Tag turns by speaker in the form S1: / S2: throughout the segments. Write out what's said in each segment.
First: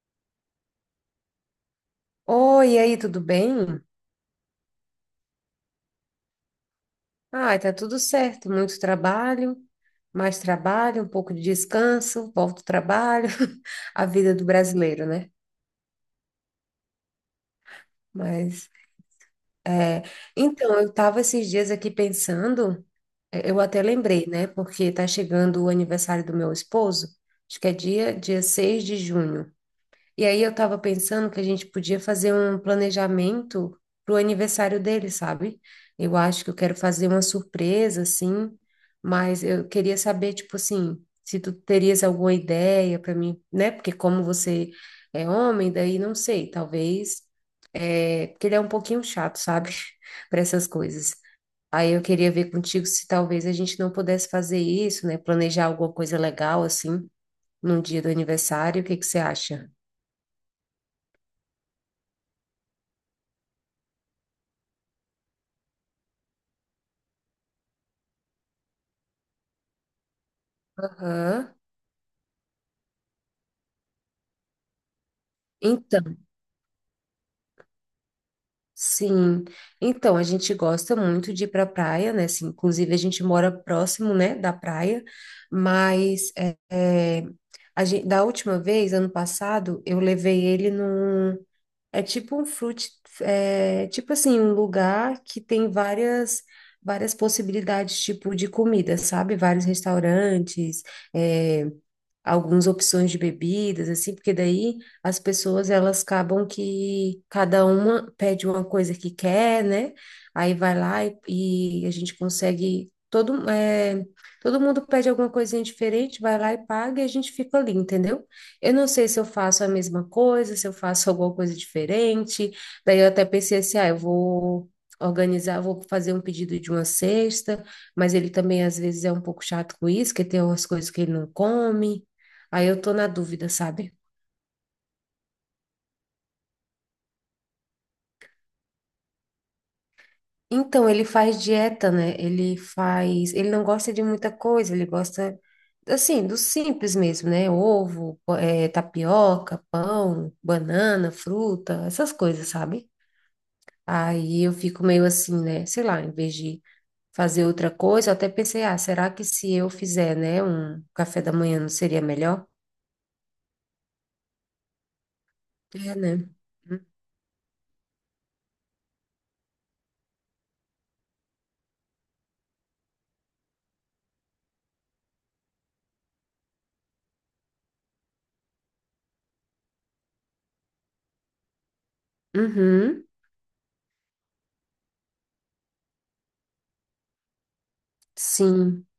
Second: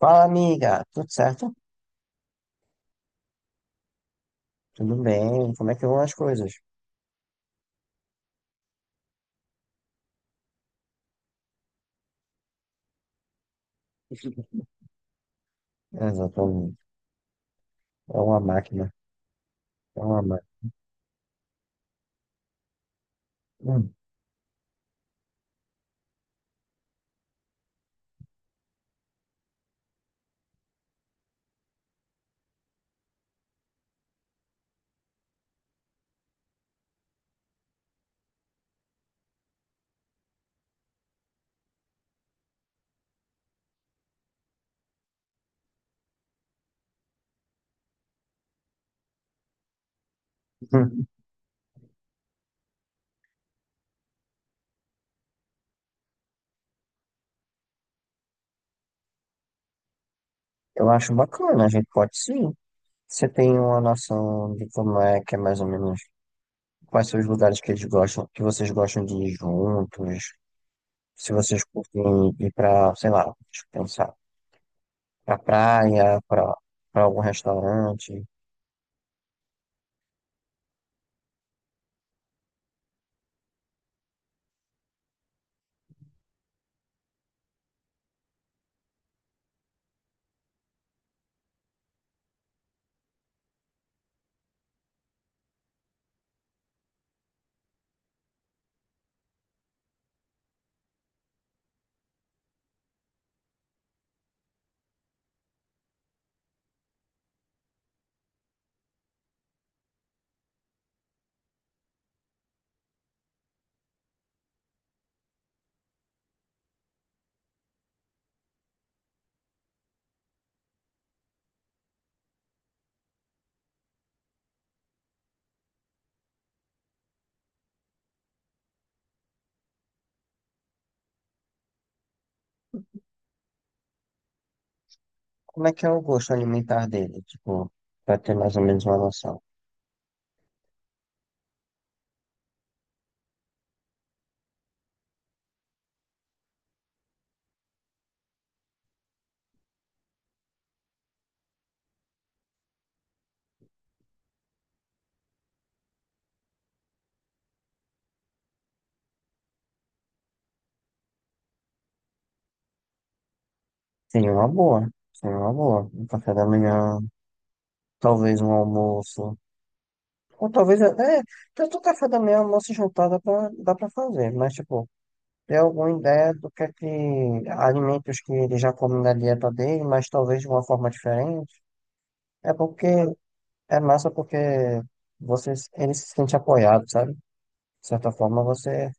S1: Fala, amiga. Tudo certo?
S2: Oi, e aí, tudo bem?
S1: Tudo bem? Como é que vão as coisas?
S2: Ai, tá tudo certo. Muito trabalho, mais trabalho, um pouco de descanso, volta ao trabalho, a vida do brasileiro, né?
S1: Exatamente. É uma
S2: Mas,
S1: máquina. É
S2: é...
S1: uma máquina.
S2: então, eu tava esses dias aqui pensando, eu até
S1: Hum.
S2: lembrei, né? Porque tá chegando o aniversário do meu esposo, acho que é dia 6 de junho. E aí eu tava pensando que a gente podia fazer um planejamento pro aniversário dele, sabe? Eu acho que eu quero fazer uma surpresa, assim, mas eu queria saber, tipo assim, se tu terias alguma ideia para mim, né? Porque como você é homem, daí não sei, talvez, porque ele é um pouquinho chato, sabe? Para essas coisas. Aí eu queria ver contigo se talvez a gente não pudesse fazer isso, né? Planejar alguma coisa legal, assim, num dia do aniversário, o que que você acha?
S1: Eu acho bacana. A gente pode sim. Você tem uma noção de como é que é mais ou menos quais são os lugares que eles gostam, que vocês gostam de ir juntos? Se
S2: Aham.
S1: vocês curtem ir pra, sei lá, deixa eu pensar, pra
S2: Então,
S1: praia, pra, pra algum restaurante.
S2: sim. Então, a gente gosta muito de ir para praia, né? Assim, inclusive, a gente mora próximo, né, da praia, mas é, a gente, da última vez, ano passado, eu levei ele num. É tipo um fruit, tipo assim, um lugar que tem várias. Várias possibilidades, tipo, de comida, sabe? Vários restaurantes, eh, algumas opções de bebidas, assim, porque daí as pessoas elas acabam que cada uma pede uma coisa que quer, né? Aí vai lá e a gente consegue. Todo mundo pede alguma coisinha diferente, vai lá e paga e a gente fica ali, entendeu? Eu não sei se eu faço a mesma coisa, se eu faço alguma coisa diferente. Daí eu até pensei assim, ah, eu vou organizar, vou fazer um pedido de uma cesta, mas ele também às vezes é um pouco chato com isso, que tem umas coisas que ele não come. Aí eu tô na dúvida, sabe?
S1: Como é que é o gosto alimentar dele? Tipo, pra ter mais ou menos uma noção.
S2: Então, ele faz dieta, né? Ele faz. Ele não gosta de muita coisa, ele gosta, assim, do simples mesmo, né? Ovo, tapioca, pão, banana, fruta, essas coisas, sabe? Aí eu fico meio assim, né? Sei lá, em vez de fazer outra coisa, eu até pensei, ah, será que se eu fizer, né, um café da manhã não seria melhor?
S1: Seria uma boa. Seria uma boa.
S2: É,
S1: Um
S2: né?
S1: café da manhã, talvez um almoço. Ou talvez. É, tanto café da manhã, almoço e jantar dá pra fazer. Mas, tipo, ter alguma ideia do que é que. Alimentos que ele já come na dieta dele, mas talvez de uma forma diferente. É porque.
S2: Uhum,
S1: É massa porque você, ele se sente apoiado, sabe? De certa forma,
S2: sim,
S1: você.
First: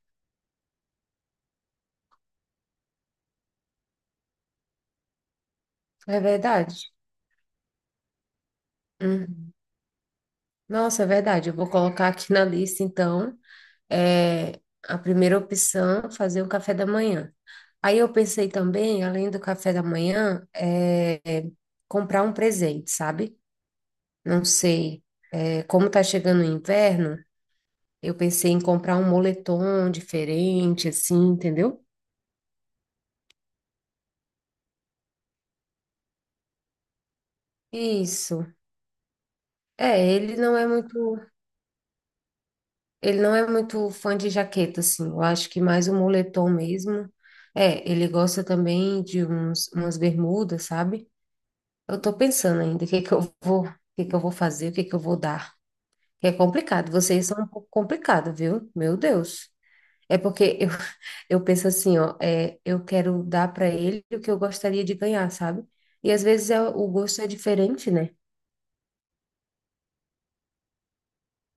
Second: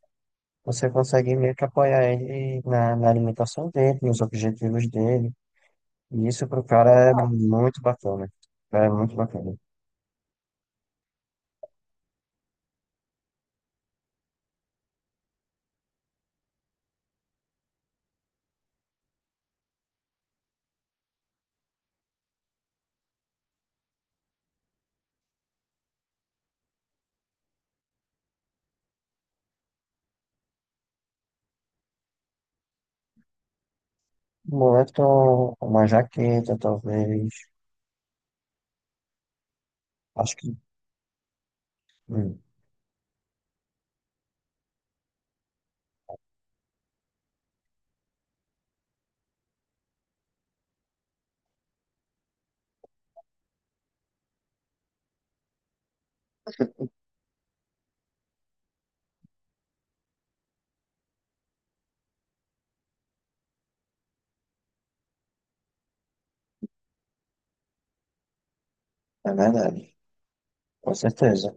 S1: Você consegue meio que apoiar ele na, na alimentação dele, nos objetivos dele.
S2: é
S1: E isso pro
S2: verdade.
S1: cara é muito bacana. Cara, é muito
S2: Uhum.
S1: bacana.
S2: Nossa, é verdade. Eu vou colocar aqui na lista, então, é, a primeira opção, fazer um café da manhã. Aí eu pensei também, além do café da manhã, comprar um presente, sabe? Não sei, como tá chegando o inverno, eu pensei em comprar um moletom diferente, assim, entendeu?
S1: Boleto, uma jaqueta, talvez.
S2: Isso. É,
S1: Acho
S2: ele
S1: que.
S2: não é muito.
S1: hum,
S2: Ele não é muito fã de jaqueta, assim. Eu acho que mais o moletom mesmo. É, ele gosta também de uns, umas bermudas, sabe? Eu tô pensando ainda o que que eu vou fazer, o que que eu vou dar. É complicado, vocês são um pouco complicado, viu? Meu Deus. É porque eu, eu penso assim, ó, eu quero dar para ele o que eu gostaria de ganhar, sabe? E às vezes o gosto é diferente, né?
S1: é verdade, com certeza.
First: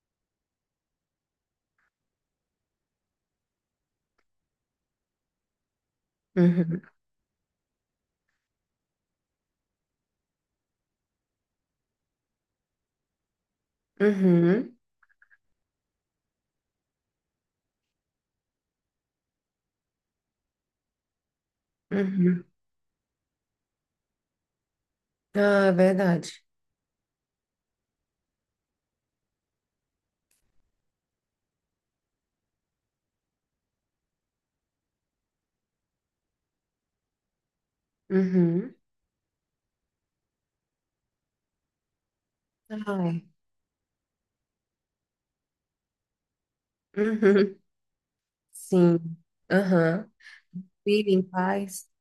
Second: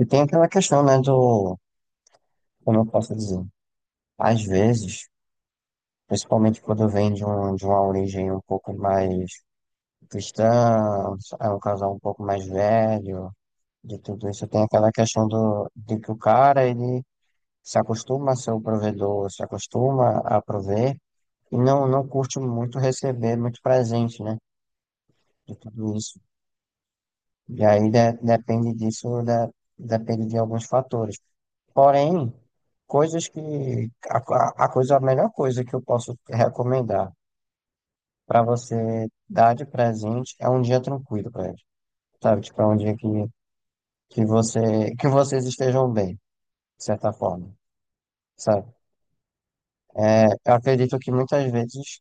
S1: E tem aquela questão, né, do. Como eu posso dizer? Às vezes, principalmente
S2: Uhum.
S1: quando vem de, um, de uma origem um pouco mais cristã, é um casal um pouco mais velho, de tudo isso, tem
S2: Uhum.
S1: aquela questão do, de que o cara, ele se acostuma a ser o provedor, se acostuma a prover. E não, não curte
S2: Uhum.
S1: muito receber muito presente, né? De
S2: Ah, é
S1: tudo isso.
S2: verdade.
S1: E aí de- depende disso, da- depende de alguns fatores. Porém, coisas que. A, a coisa, a melhor coisa que eu posso recomendar para
S2: Uhum.
S1: você dar de presente é um dia tranquilo para eles. Sabe? Tipo, é
S2: Ah,
S1: um dia
S2: é.
S1: que você, que vocês estejam bem, de certa forma.
S2: Uhum.
S1: Sabe?
S2: Sim. Aham.
S1: É, eu acredito que
S2: Vive em
S1: muitas
S2: paz.
S1: vezes,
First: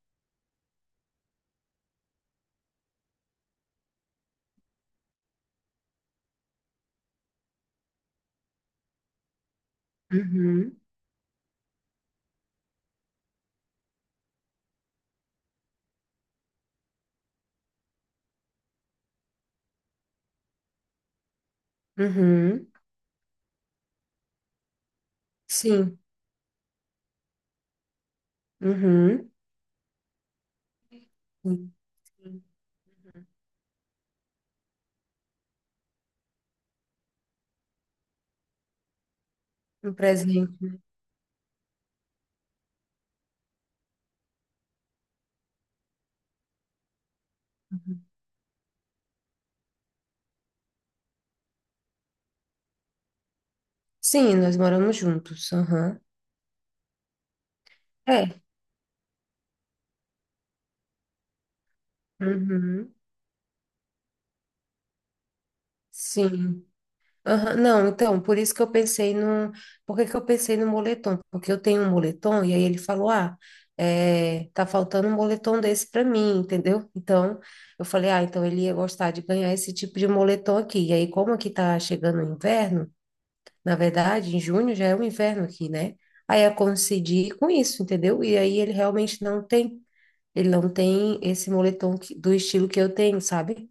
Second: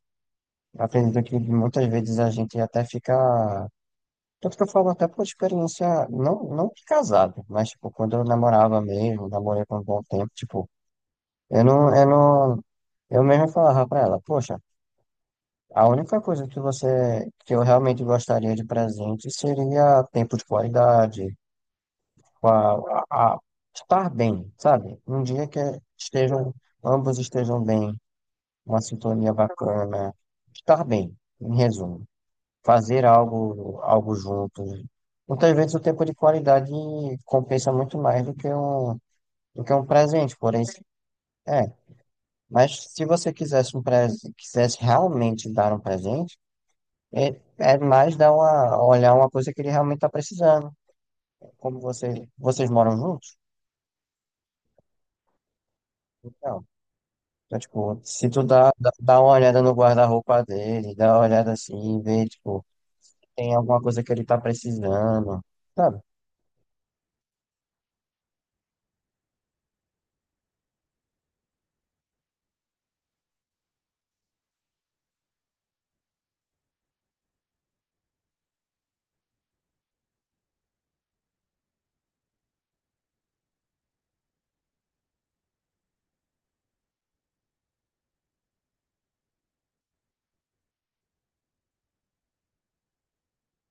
S1: eu acredito que muitas vezes a gente até fica. Tanto que eu falo até por experiência, não, não de casado, mas, tipo, quando eu namorava mesmo, namorei por um bom tempo, tipo,
S2: Uhum.
S1: eu não, eu não, eu mesmo falava pra ela, poxa, a única coisa que você, que eu realmente gostaria de presente seria tempo de qualidade,
S2: Uhum.
S1: a, a estar bem, sabe? Um dia que
S2: Sim.
S1: estejam, ambos estejam bem, uma
S2: Uhum.
S1: sintonia bacana, estar
S2: Sim.
S1: bem, em
S2: Sim.
S1: resumo.
S2: Uhum.
S1: Fazer algo, algo juntos. Muitas vezes o tempo de qualidade compensa muito mais do que um
S2: Um
S1: presente, porém,
S2: presente.
S1: se- é. Mas se você quisesse um presente, quisesse realmente dar um presente, é, é
S2: Uhum.
S1: mais dar uma, olhar uma coisa que ele realmente está precisando. Como você, vocês moram juntos?
S2: Sim, nós moramos juntos. Aham.
S1: Então, então, tipo, se
S2: É.
S1: tu dá, dá uma olhada no guarda-roupa dele, dá uma olhada assim, vê, tipo,
S2: Uhum.
S1: tem alguma coisa que ele tá precisando, sabe?
S2: Sim. Aham, não, então, por isso que eu pensei no. Por que que eu pensei no moletom? Porque eu tenho um moletom e aí ele falou: ah, tá faltando um moletom desse para mim, entendeu? Então, eu falei: ah, então ele ia gostar de ganhar esse tipo de moletom aqui. E aí, como aqui tá chegando o inverno, na verdade, em junho já é o inverno aqui, né? Aí eu coincidi com isso, entendeu? E aí ele realmente não tem. Ele não tem esse moletom que- do estilo que eu tenho, sabe?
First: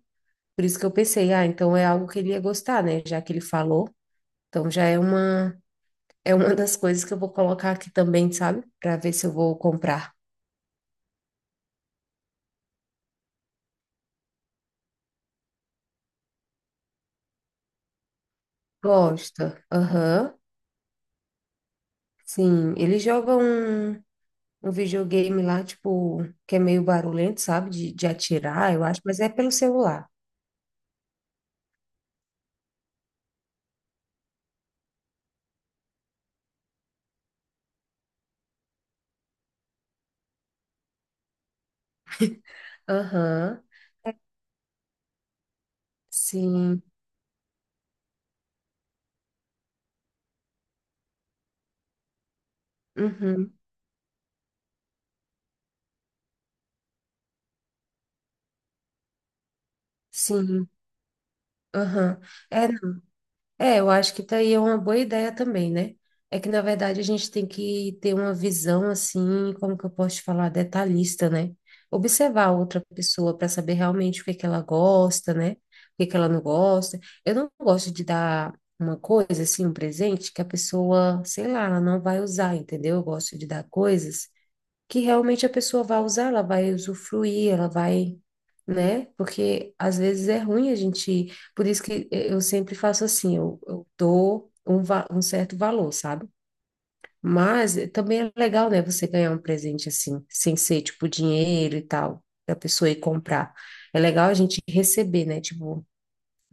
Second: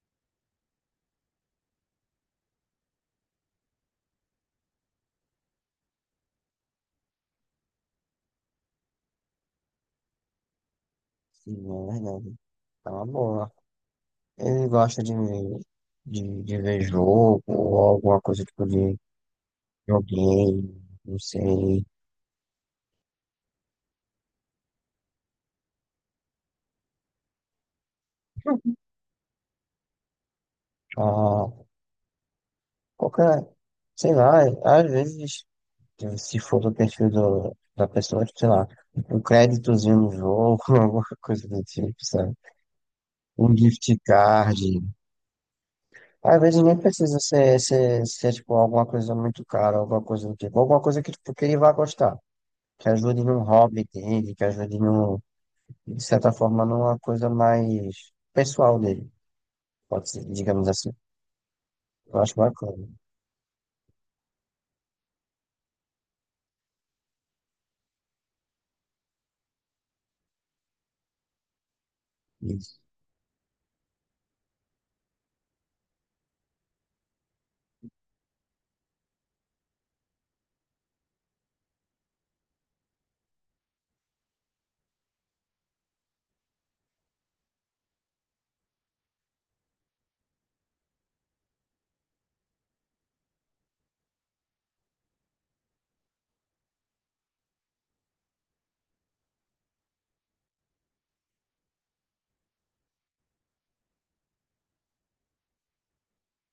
S2: Por isso que eu pensei: ah, então é algo que ele ia gostar, né? Já que ele falou. Então já é uma das coisas que eu vou colocar aqui também, sabe? Para ver se eu vou comprar.
S1: Sim, é verdade. Tá uma boa. Ele gosta de, de ver jogo ou alguma coisa tipo de
S2: Gosta. Aham.
S1: joguinho, não sei.
S2: Sim, ele joga um videogame lá, tipo, que é meio barulhento, sabe? De atirar, eu acho, mas é pelo celular.
S1: Ah, qualquer, sei lá, às vezes, se for do perfil do, da pessoa, tipo, sei lá, um créditozinho no jogo, alguma coisa do tipo, sabe? Um
S2: Aham.
S1: gift card. Às vezes nem
S2: Sim.
S1: precisa ser, ser tipo, alguma coisa muito cara, alguma coisa do tipo, alguma coisa que, tipo, que ele vai gostar. Que ajude num
S2: Uhum.
S1: hobby dele, que ajude num, de certa forma, numa coisa mais pessoal dele, pode ser, digamos
S2: Sim.
S1: assim. Eu
S2: Aham.
S1: acho
S2: É,
S1: bacana
S2: é, eu acho que tá aí é uma boa ideia também, né? É que, na verdade, a gente tem que ter uma visão, assim, como que eu posso te falar, detalhista, né? Observar a
S1: isso.
S2: outra pessoa para saber realmente o que é que ela gosta, né? O que é que ela não gosta. Eu não gosto de dar uma coisa, assim, um presente que a pessoa, sei lá, ela não vai usar, entendeu? Eu gosto de dar coisas que realmente a pessoa vai usar, ela vai usufruir, ela vai, né? Porque às vezes é ruim a gente. Por isso que eu sempre faço assim, eu dou um certo valor, sabe? Mas também é legal, né, você ganhar um presente assim, sem ser tipo dinheiro e tal, da pessoa ir comprar. É legal a gente receber, né? Tipo,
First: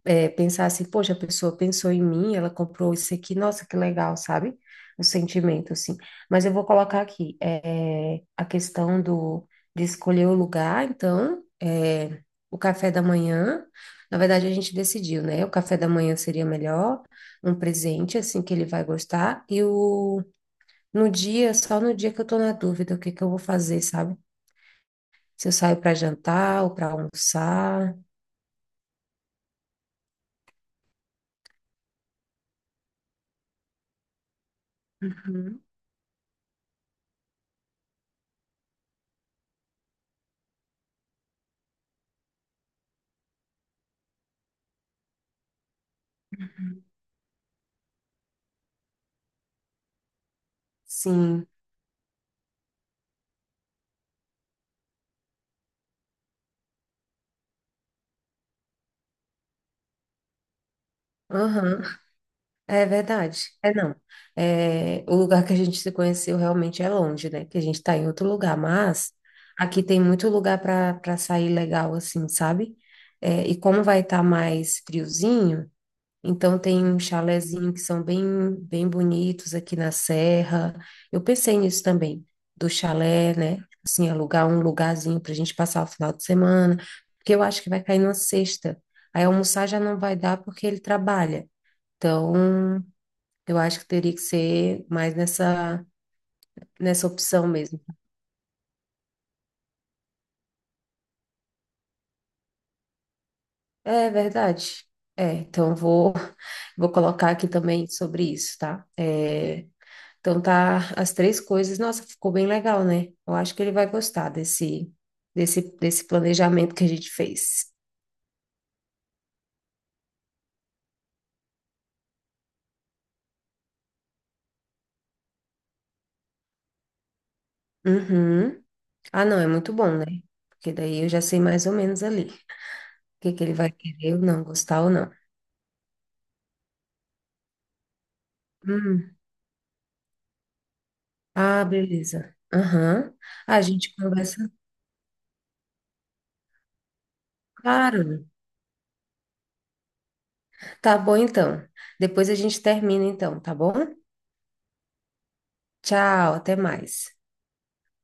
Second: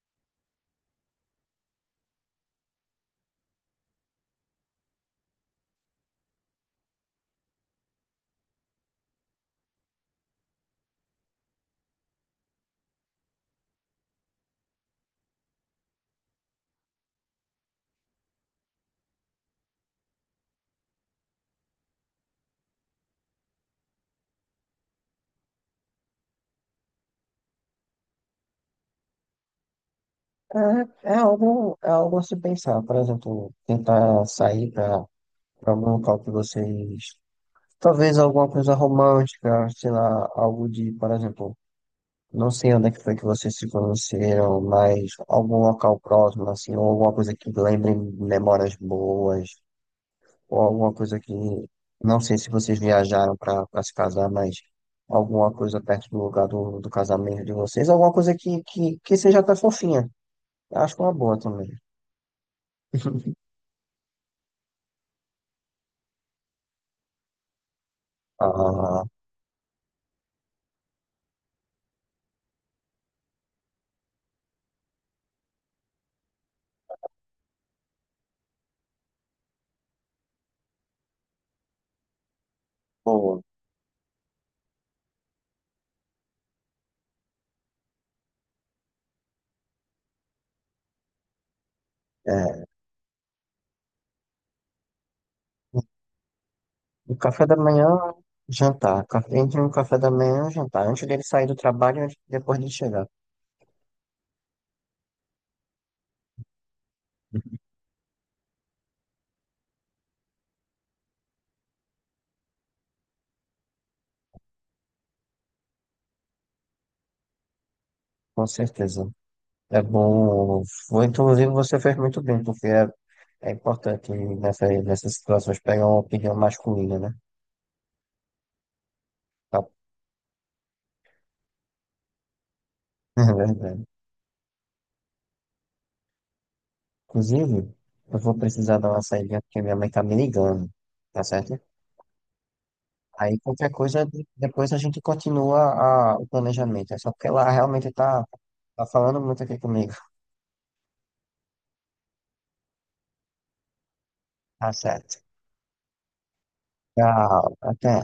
S2: pensar assim, poxa, a pessoa pensou em mim, ela comprou isso aqui, nossa, que legal, sabe? O sentimento, assim. Mas eu vou colocar aqui, a questão do, de escolher o lugar, então, o café da manhã, na verdade a gente decidiu, né? O café da manhã seria melhor, um presente, assim, que ele vai gostar, e o, só no dia que eu tô na dúvida, o que que eu vou fazer, sabe? Se eu saio para jantar ou para almoçar.
S1: É, é algo a se pensar, por exemplo, tentar sair para
S2: Uhum.
S1: algum local que vocês. Talvez alguma coisa romântica, sei lá, algo de, por exemplo, não sei onde é que foi que vocês se conheceram, mas algum local próximo, assim, ou alguma coisa que lembre memórias boas, ou alguma coisa que,
S2: Sim.
S1: não sei se vocês viajaram para se casar, mas alguma coisa perto do lugar do, do casamento de vocês, alguma coisa que seja até fofinha. Eu acho é uma boa também.
S2: Aham. É verdade. É não. É, o lugar que a gente se conheceu realmente é longe, né? Que a gente está em outro lugar,
S1: Ah,
S2: mas aqui tem muito lugar para sair legal, assim, sabe? É, e como vai estar mais friozinho, então tem um chalezinho que são bem bem bonitos aqui na serra. Eu pensei nisso também, do chalé,
S1: pô,
S2: né? Assim, alugar um lugarzinho para a gente passar o final de semana, porque eu acho que vai cair na sexta. Aí almoçar já não vai dar porque ele trabalha. Então,
S1: é,
S2: eu acho que teria que ser mais nessa
S1: o café
S2: opção
S1: da
S2: mesmo.
S1: manhã, jantar. Café- Entre um café da manhã e jantar, antes dele sair do trabalho e antes- depois de chegar.
S2: É verdade. É, então eu vou, vou colocar aqui também sobre isso, tá? Então tá as três coisas. Nossa, ficou bem legal, né? Eu acho que ele vai gostar desse planejamento que a gente fez.
S1: Com certeza. É bom. Foi, inclusive, você fez muito bem, porque é, é importante nessa, nessas situações pegar uma opinião masculina, né?
S2: Uhum. Ah, não, é
S1: Tá.
S2: muito bom, né? Porque daí eu já sei mais ou menos ali o
S1: É
S2: que que ele vai
S1: verdade.
S2: querer ou não, gostar ou não.
S1: Inclusive, eu vou precisar dar uma
S2: Hum.
S1: saída porque minha mãe tá me ligando, tá certo?
S2: Ah, beleza. Aham.
S1: Aí
S2: Ah, a
S1: qualquer
S2: gente
S1: coisa, de-
S2: conversa,
S1: depois a gente continua a- o planejamento. É só porque ela realmente
S2: claro.
S1: tá, tá falando muito aqui comigo.
S2: Tá bom então. Depois a gente termina então, tá bom?
S1: Tá certo.
S2: Tchau, até mais.
S1: Tchau, até.